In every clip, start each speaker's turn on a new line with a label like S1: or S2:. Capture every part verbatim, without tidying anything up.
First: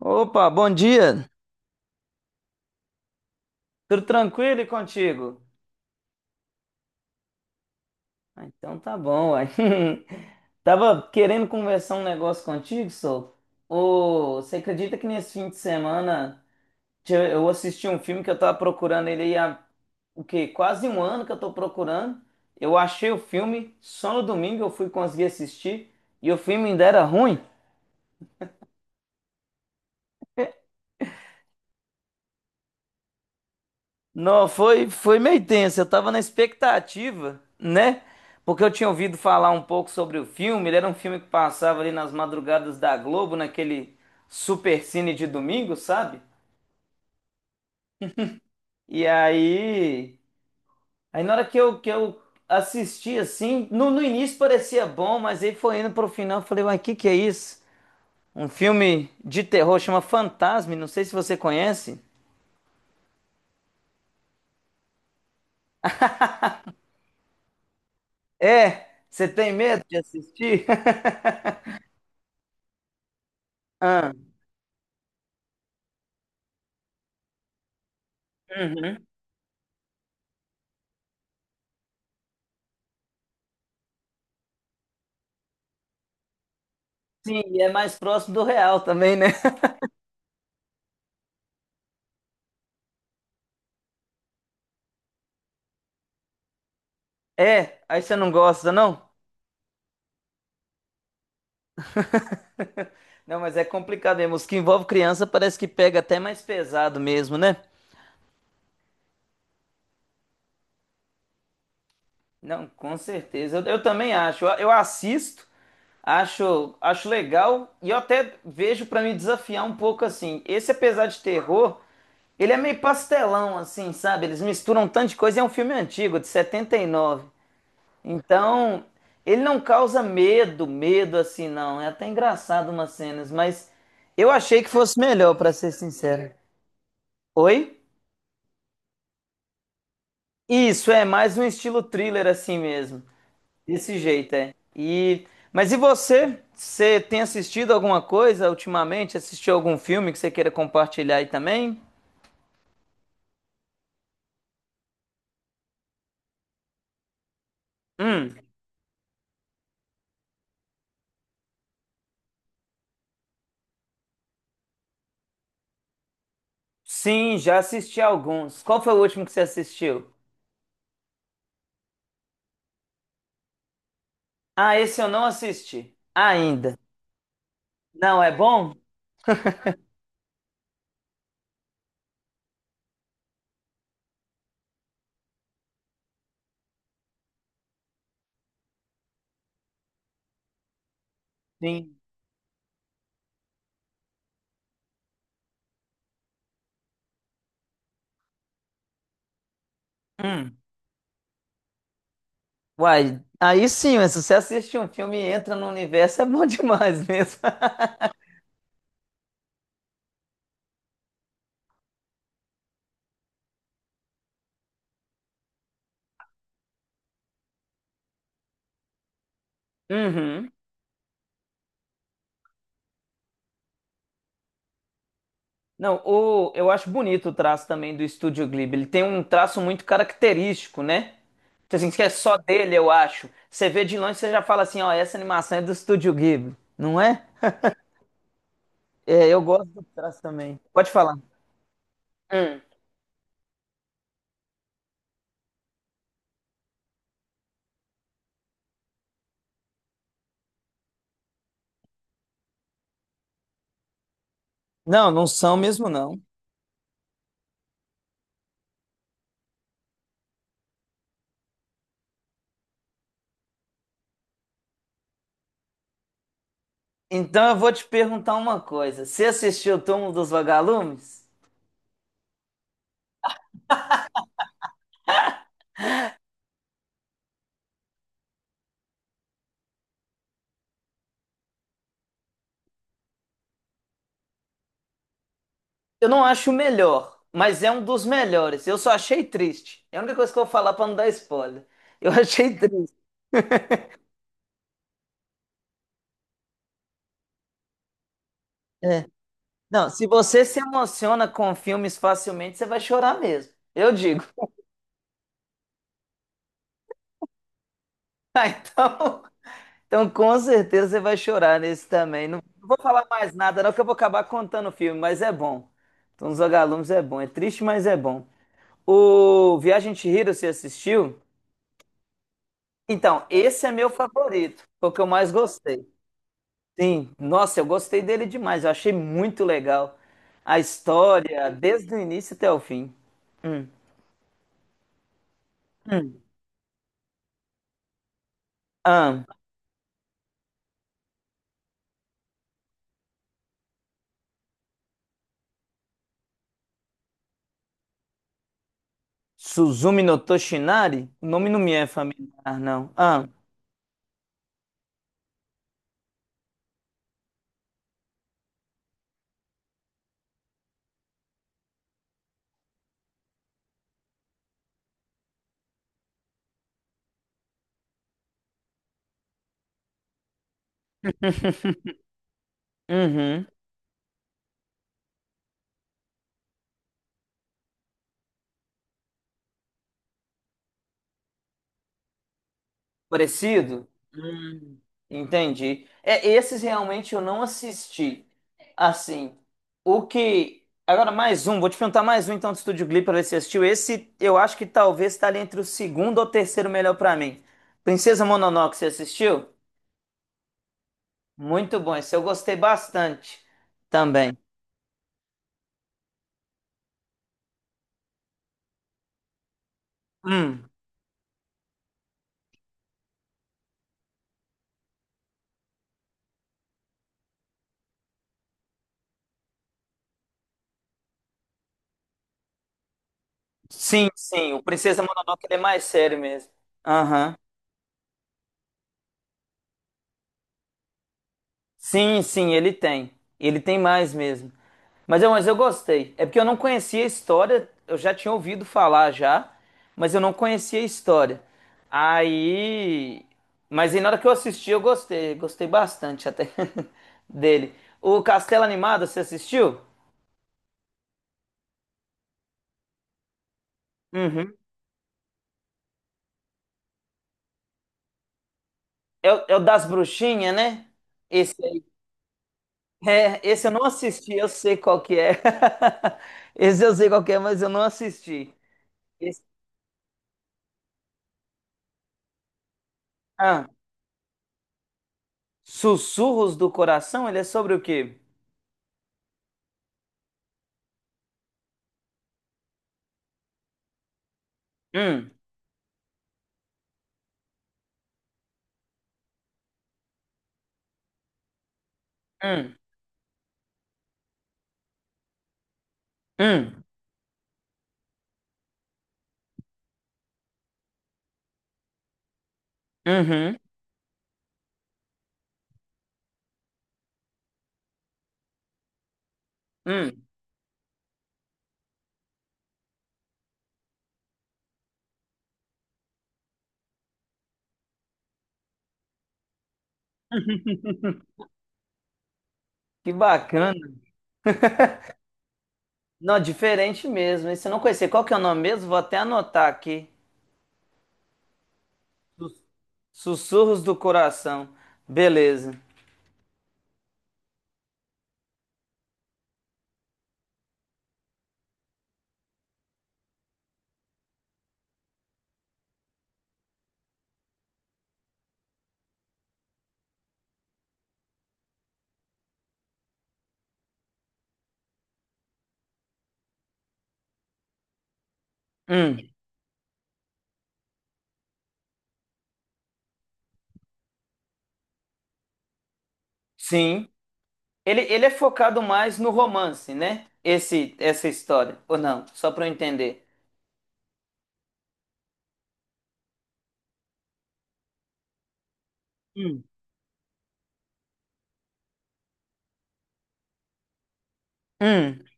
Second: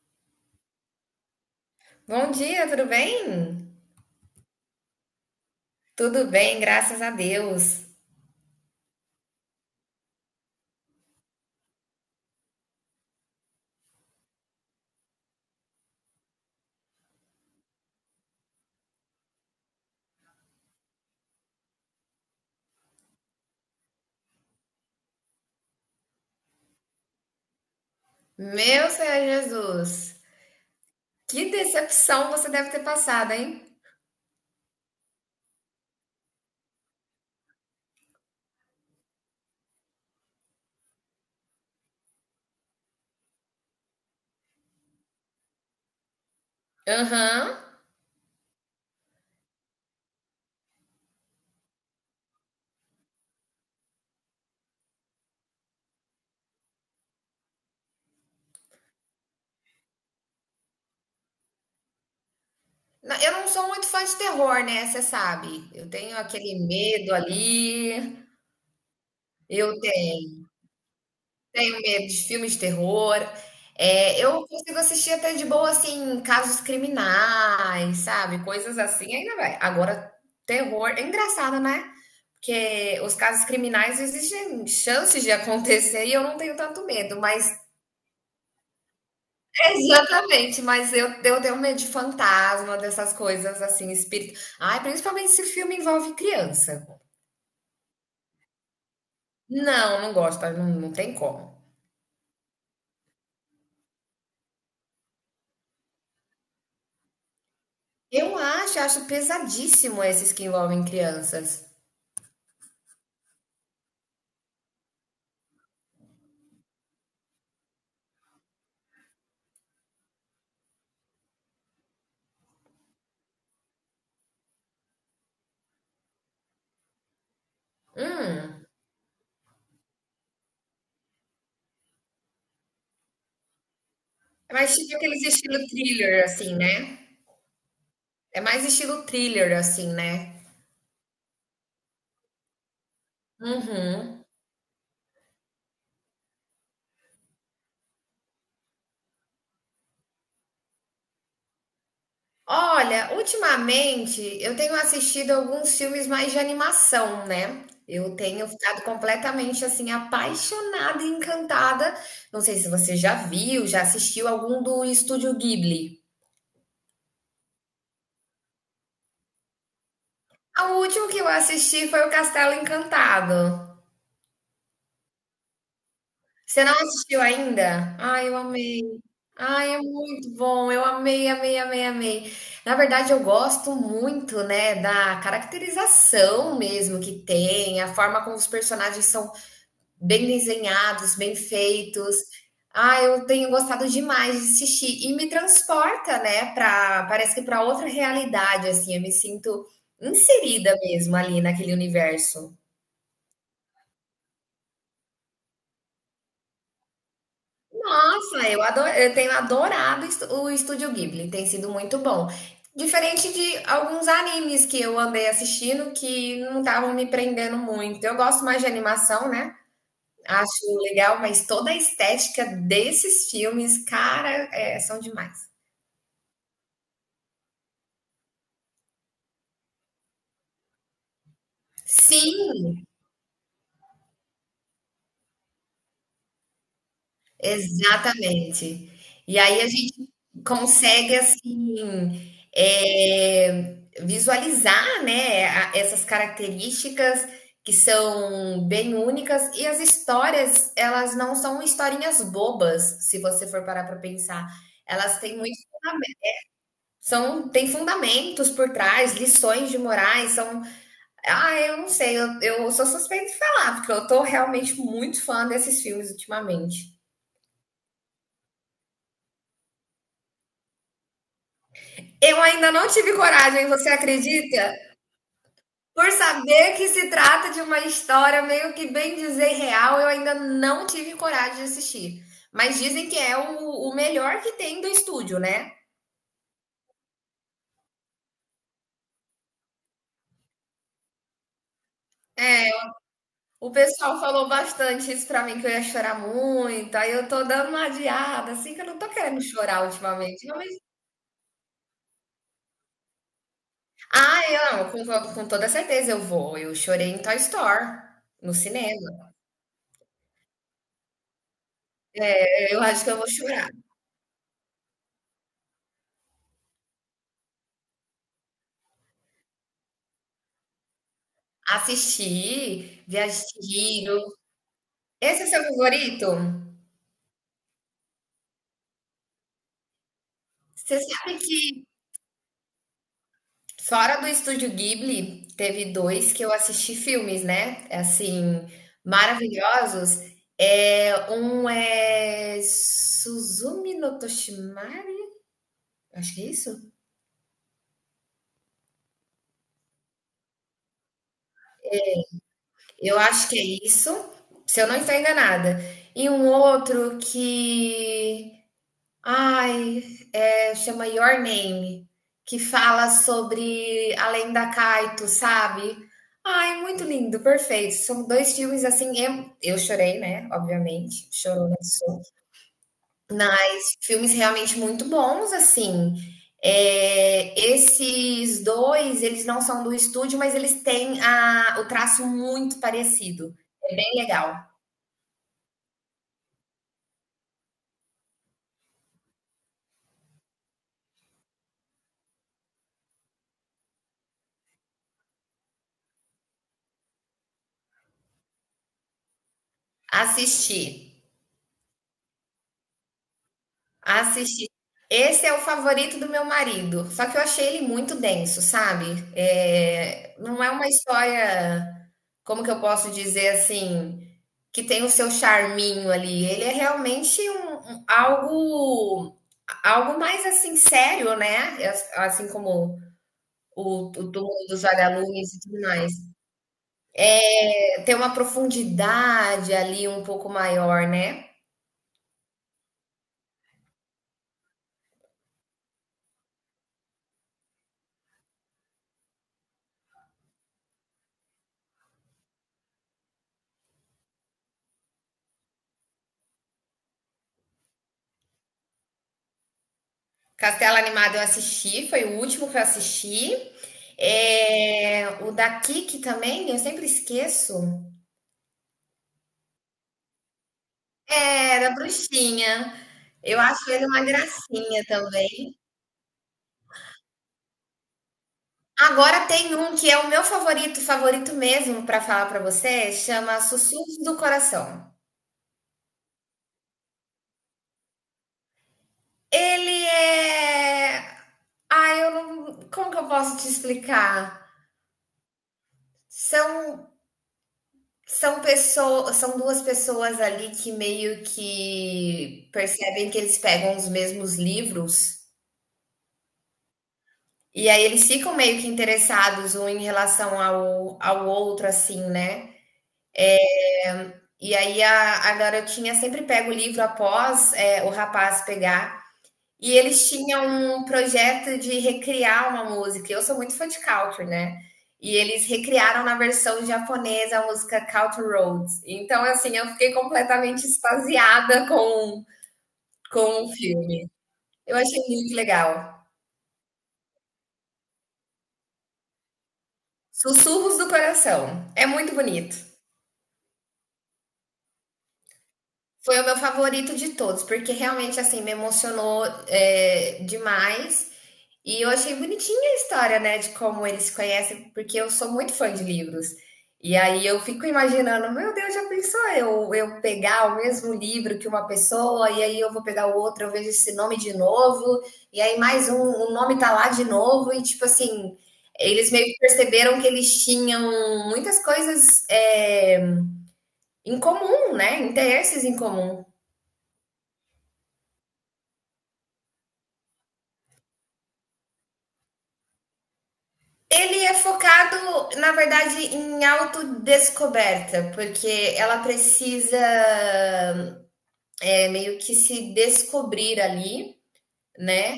S1: Opa, bom dia.
S2: Bom dia, tudo bem?
S1: Tudo tranquilo e contigo?
S2: Tudo bem, graças a Deus.
S1: Ah, então tá bom, uai. Tava querendo conversar um negócio contigo, Sol. Ô, você acredita que nesse fim de semana te- eu assisti um filme que eu tava procurando ele aí há o quê? Quase um ano que eu tô procurando. Eu achei o filme, só no domingo eu fui conseguir assistir e o filme ainda era ruim.
S2: Meu Senhor Jesus, que decepção você deve ter passado, hein?
S1: Não, foi, foi meio tenso. Eu tava na expectativa, né? Porque eu tinha ouvido falar um pouco sobre o filme. Ele era um filme que passava ali nas madrugadas da Globo, naquele supercine de domingo, sabe?
S2: Aham.
S1: E aí. Aí na hora que eu, que eu assisti, assim, no, no início parecia bom, mas aí foi indo pro final. Eu falei, uai, que que é isso? Um filme de terror chama Fantasme, não sei se você conhece.
S2: Não, eu não sou muito fã de terror, né? Você sabe, eu tenho aquele medo ali.
S1: É, você tem
S2: Eu
S1: medo de
S2: tenho
S1: assistir?
S2: medo de filmes de terror.
S1: Ah.
S2: É, eu consigo assistir até de boa, assim, casos criminais, sabe? Coisas
S1: Uhum.
S2: assim, ainda vai. Agora, terror é engraçado, né? Porque os casos criminais existem chances de acontecer e eu não tenho tanto medo,
S1: Sim,
S2: mas
S1: e é mais próximo do real também, né?
S2: exatamente, mas eu, eu tenho medo de fantasma, dessas coisas assim, espírito. Ai, principalmente se o filme envolve criança.
S1: É, aí você não gosta, não?
S2: Não, não gosto, não, não tem como.
S1: Não, mas é complicado mesmo. Os que envolvem criança parece que pega até mais pesado mesmo, né?
S2: Eu acho, acho pesadíssimo esses que envolvem crianças.
S1: Não, com certeza. Eu, eu também acho. Eu, eu assisto, acho, acho legal e eu até vejo pra me desafiar um pouco assim. Esse, apesar de terror, ele é meio pastelão, assim, sabe? Eles misturam um tanto de coisa. E é um filme antigo, de setenta e nove.
S2: Hum,
S1: Então, ele não causa medo, medo assim, não. É até engraçado umas cenas, mas eu
S2: é
S1: achei que
S2: mais tipo
S1: fosse
S2: aqueles
S1: melhor, pra
S2: estilo
S1: ser
S2: thriller,
S1: sincero.
S2: assim, né?
S1: Oi?
S2: É mais estilo thriller, assim, né?
S1: Isso, é mais um estilo thriller assim mesmo. Desse
S2: Uhum.
S1: jeito, é. E... Mas e você? Você tem assistido alguma coisa ultimamente? Assistiu algum filme que você queira compartilhar aí também?
S2: Olha, ultimamente eu tenho assistido alguns filmes mais de animação, né? Eu
S1: Hum,
S2: tenho ficado completamente assim apaixonada e encantada. Não sei se você já viu, já assistiu algum do Estúdio Ghibli.
S1: sim, já assisti alguns. Qual foi o último que você assistiu?
S2: O último que eu assisti foi o Castelo Encantado.
S1: Ah, esse eu não assisti.
S2: Você não
S1: Ainda.
S2: assistiu ainda?
S1: Não,
S2: Ai,
S1: é
S2: eu
S1: bom?
S2: amei. Ai, é muito bom. Eu amei, amei, amei, amei. Na verdade, eu gosto muito, né, da caracterização mesmo que tem, a forma como os personagens são bem desenhados, bem
S1: Sim.
S2: feitos. Ah, eu tenho gostado demais de assistir e me transporta, né, para parece que para outra realidade assim, eu me sinto
S1: Hum.
S2: inserida mesmo ali naquele universo.
S1: Uai, aí sim, mas se você assiste um filme e entra no universo, é bom demais mesmo.
S2: Nossa, eu ado- eu tenho adorado est- o Estúdio Ghibli, tem sido muito bom. Diferente de alguns animes que eu andei assistindo que não estavam me prendendo muito. Eu gosto mais de animação, né?
S1: Uhum.
S2: Acho legal, mas toda a estética desses filmes, cara, é, são demais.
S1: Não, o, eu acho bonito o traço também do Estúdio Ghibli. Ele tem um traço muito característico, né? Então, assim, que é só dele,
S2: Sim,
S1: eu acho. Você vê de longe, você já fala assim, ó, essa animação é do Estúdio Ghibli, não é?
S2: exatamente.
S1: É,
S2: E
S1: eu
S2: aí
S1: gosto
S2: a
S1: do
S2: gente
S1: traço também. Pode
S2: consegue
S1: falar.
S2: assim,
S1: Hum.
S2: eh, visualizar, né, a- essas características que são bem únicas, e as histórias, elas não são historinhas bobas, se você for parar para pensar.
S1: Não,
S2: Elas
S1: não
S2: têm
S1: são
S2: muito,
S1: mesmo, não.
S2: são, tem fundamentos por trás, lições de morais, são, ah, eu não sei, eu, eu sou suspeita de falar, porque eu tô realmente muito fã desses filmes ultimamente.
S1: Então eu vou te perguntar uma coisa. Você assistiu o Túmulo dos Vagalumes?
S2: Eu ainda não tive coragem, você acredita? Por saber que se trata de uma história meio que bem dizer real, eu ainda não tive coragem de assistir. Mas dizem que é o, o melhor que tem do estúdio, né?
S1: Eu não acho o melhor, mas é um dos melhores. Eu só achei triste. É a única coisa que eu vou falar para não dar spoiler. Eu achei triste.
S2: O pessoal falou bastante isso pra mim, que eu ia chorar muito, aí eu tô dando uma adiada, assim, que eu não
S1: É.
S2: tô querendo chorar
S1: Não, se você
S2: ultimamente. Não,
S1: se
S2: mas...
S1: emociona com filmes facilmente, você vai chorar mesmo. Eu digo.
S2: Ah, eu não, com, com- com toda certeza eu vou. Eu chorei em Toy Story,
S1: Ah,
S2: no
S1: então,
S2: cinema.
S1: então com certeza você vai chorar nesse também. Não, não vou
S2: Eu acho
S1: falar
S2: que eu vou
S1: mais nada,
S2: chorar.
S1: não, que eu vou acabar contando o filme, mas é bom. Então, os Vagalumes é bom. É triste, mas é bom. O Viagem de Chihiro, você assistiu?
S2: Assisti, vi
S1: Então,
S2: as...
S1: esse é meu favorito. Foi o que eu mais
S2: Esse é seu
S1: gostei.
S2: favorito?
S1: Sim, nossa, eu gostei dele demais, eu achei muito legal a
S2: Você sabe
S1: história,
S2: que
S1: desde o início até o fim. Hum.
S2: fora do Estúdio Ghibli, teve
S1: Hum.
S2: dois que eu assisti filmes, né? Assim,
S1: Ah,
S2: maravilhosos. É, um é Suzumi no Toshimari? Acho que é isso?
S1: Suzumi no Toshinari? O nome não me é familiar, não.
S2: Eu
S1: Ah,
S2: acho que é isso, se eu não estou enganada. E um outro que... Ai, é, chama Your Name, que fala sobre além da Kaito, sabe? Ai, muito lindo, perfeito. São dois filmes assim, eu, eu chorei, né? Obviamente, chorou, não sou.
S1: uhum.
S2: Mas filmes realmente muito bons, assim. É, esses dois, eles não são do estúdio, mas eles têm a, o traço muito parecido.
S1: Parecido?
S2: É bem legal.
S1: Hum. Entendi. É, esses realmente eu não assisti. Assim, o que. Agora, mais um, vou te perguntar mais um então do Estúdio Ghibli pra ver se você assistiu. Esse eu acho que talvez tá ali entre o segundo ou terceiro melhor pra mim. Princesa Mononoke, você assistiu?
S2: Assistir.
S1: Muito bom, esse eu gostei bastante também.
S2: Assisti. Esse é o favorito do meu marido, só que eu achei ele muito denso, sabe? É, não
S1: Hum,
S2: é uma história, como que eu posso dizer assim, que tem o seu charminho ali. Ele é realmente um, um- algo algo mais assim sério, né? As- Assim como
S1: sim,
S2: o, o
S1: sim, o
S2: túmulo dos
S1: Princesa Mononoke ele
S2: vagalumes
S1: é
S2: e tudo
S1: mais
S2: mais.
S1: sério mesmo. Aham.
S2: Eh, Tem uma profundidade ali um pouco maior, né?
S1: Sim, sim, ele tem. Ele tem mais mesmo. Mas eu, mas eu gostei. É porque eu não conhecia a história, eu já tinha ouvido falar já, mas eu não conhecia a história. Aí. Mas aí na hora que eu assisti, eu gostei. Gostei bastante até dele. O Castelo Animado, você assistiu?
S2: Castelo Animado eu assisti, foi o último que eu assisti.
S1: Uhum.
S2: É, o da Kiki também, eu sempre esqueço.
S1: É, o é o das bruxinhas, né? Esse aí.
S2: Era Bruxinha.
S1: É,
S2: Eu
S1: esse eu não
S2: acho ele uma
S1: assisti, eu sei qual
S2: gracinha
S1: que é.
S2: também.
S1: Esse eu sei qual que é, mas eu não assisti. Esse-
S2: Agora tem um que é o meu favorito, favorito mesmo pra falar pra você, chama
S1: Ah,
S2: Sussurros do Coração.
S1: Sussurros do Coração, ele é sobre o quê?
S2: Ele é. Ah, eu não. Como que eu posso te explicar?
S1: Hum,
S2: São... São pessoas, são duas pessoas ali que meio que
S1: hum,
S2: percebem que eles pegam os mesmos livros,
S1: hum,
S2: e aí eles ficam meio que interessados um em relação ao ao outro, assim, né.
S1: uhum,
S2: E aí a a garotinha sempre pega o livro após, eh, o rapaz pegar. E
S1: hum.
S2: eles tinham um projeto de recriar uma música. Eu sou muito fã de country, né? E eles recriaram na versão japonesa a música Country Roads. Então, assim, eu fiquei completamente extasiada com,
S1: Que
S2: com o
S1: bacana.
S2: filme. Eu achei muito legal.
S1: Não, diferente mesmo. Esse eu não conhecia. Qual que é o nome mesmo? Vou até anotar aqui.
S2: Sussurros do Coração. É muito
S1: Sus-
S2: bonito.
S1: Sussurros do Coração. Beleza.
S2: Foi o meu favorito de todos, porque realmente, assim, me emocionou é, demais. E eu achei bonitinha a história, né, de como eles se conhecem, porque eu sou muito fã de livros. E aí eu fico imaginando, meu Deus, já pensou eu, eu pegar o mesmo livro que uma pessoa, e aí eu vou pegar o outro, eu vejo esse nome de novo, e aí mais um, o nome tá lá de novo, e tipo assim,
S1: Hum,
S2: eles meio que perceberam que eles tinham muitas coisas, eh, em comum, né? Interesses em comum.
S1: sim. Ele, ele é focado mais no romance, né? Esse, essa história, ou não? Só para eu entender.
S2: Ele é focado, na verdade, em autodescoberta, porque ela
S1: Hum,
S2: precisa é, meio que se descobrir ali,
S1: hum,
S2: né?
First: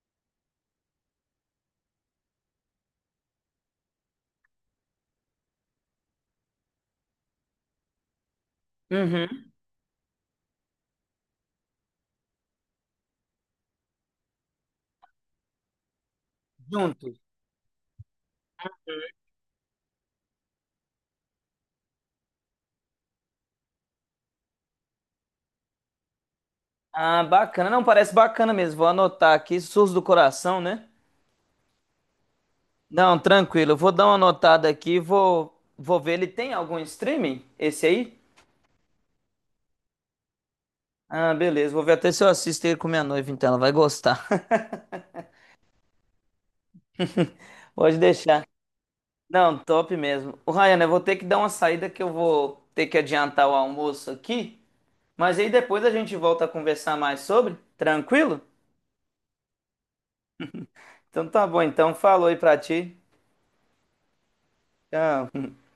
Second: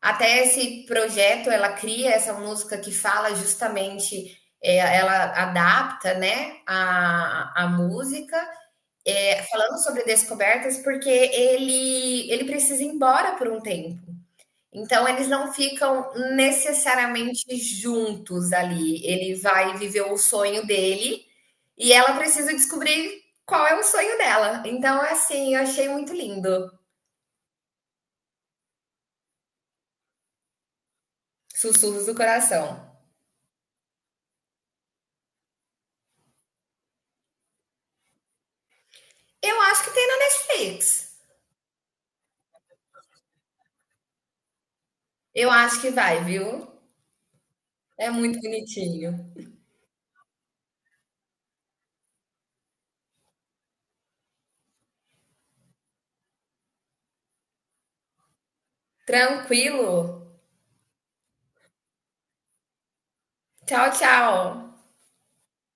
S2: Até esse projeto, ela cria essa música que fala justamente, é, ela adapta, né, a, a música, é,
S1: uhum.
S2: falando sobre descobertas, porque ele, ele precisa ir embora por um tempo. Então eles não ficam
S1: Juntos.
S2: necessariamente juntos ali. Ele vai viver o sonho dele e ela precisa descobrir qual é o sonho dela. Então, assim, eu achei muito lindo.
S1: Ah, bacana. Não, parece bacana mesmo. Vou anotar aqui, Surdos do Coração, né?
S2: Sussurros do Coração.
S1: Não, tranquilo. Eu vou dar uma anotada aqui, vou, vou ver. Ele tem algum streaming? Esse aí?
S2: Eu acho que tem na Netflix.
S1: Ah, beleza. Vou ver até se eu assisto ele com minha noiva, então ela vai gostar.
S2: Eu acho que vai, viu?
S1: Pode
S2: É muito
S1: deixar.
S2: bonitinho.
S1: Não, top mesmo. O Ryan, eu vou ter que dar uma saída que eu vou ter que adiantar o almoço aqui, mas aí depois a gente volta a conversar mais sobre. Tranquilo?
S2: Tranquilo.
S1: Então tá bom, então falou aí pra ti.
S2: Tchau, tchau.
S1: Tchau.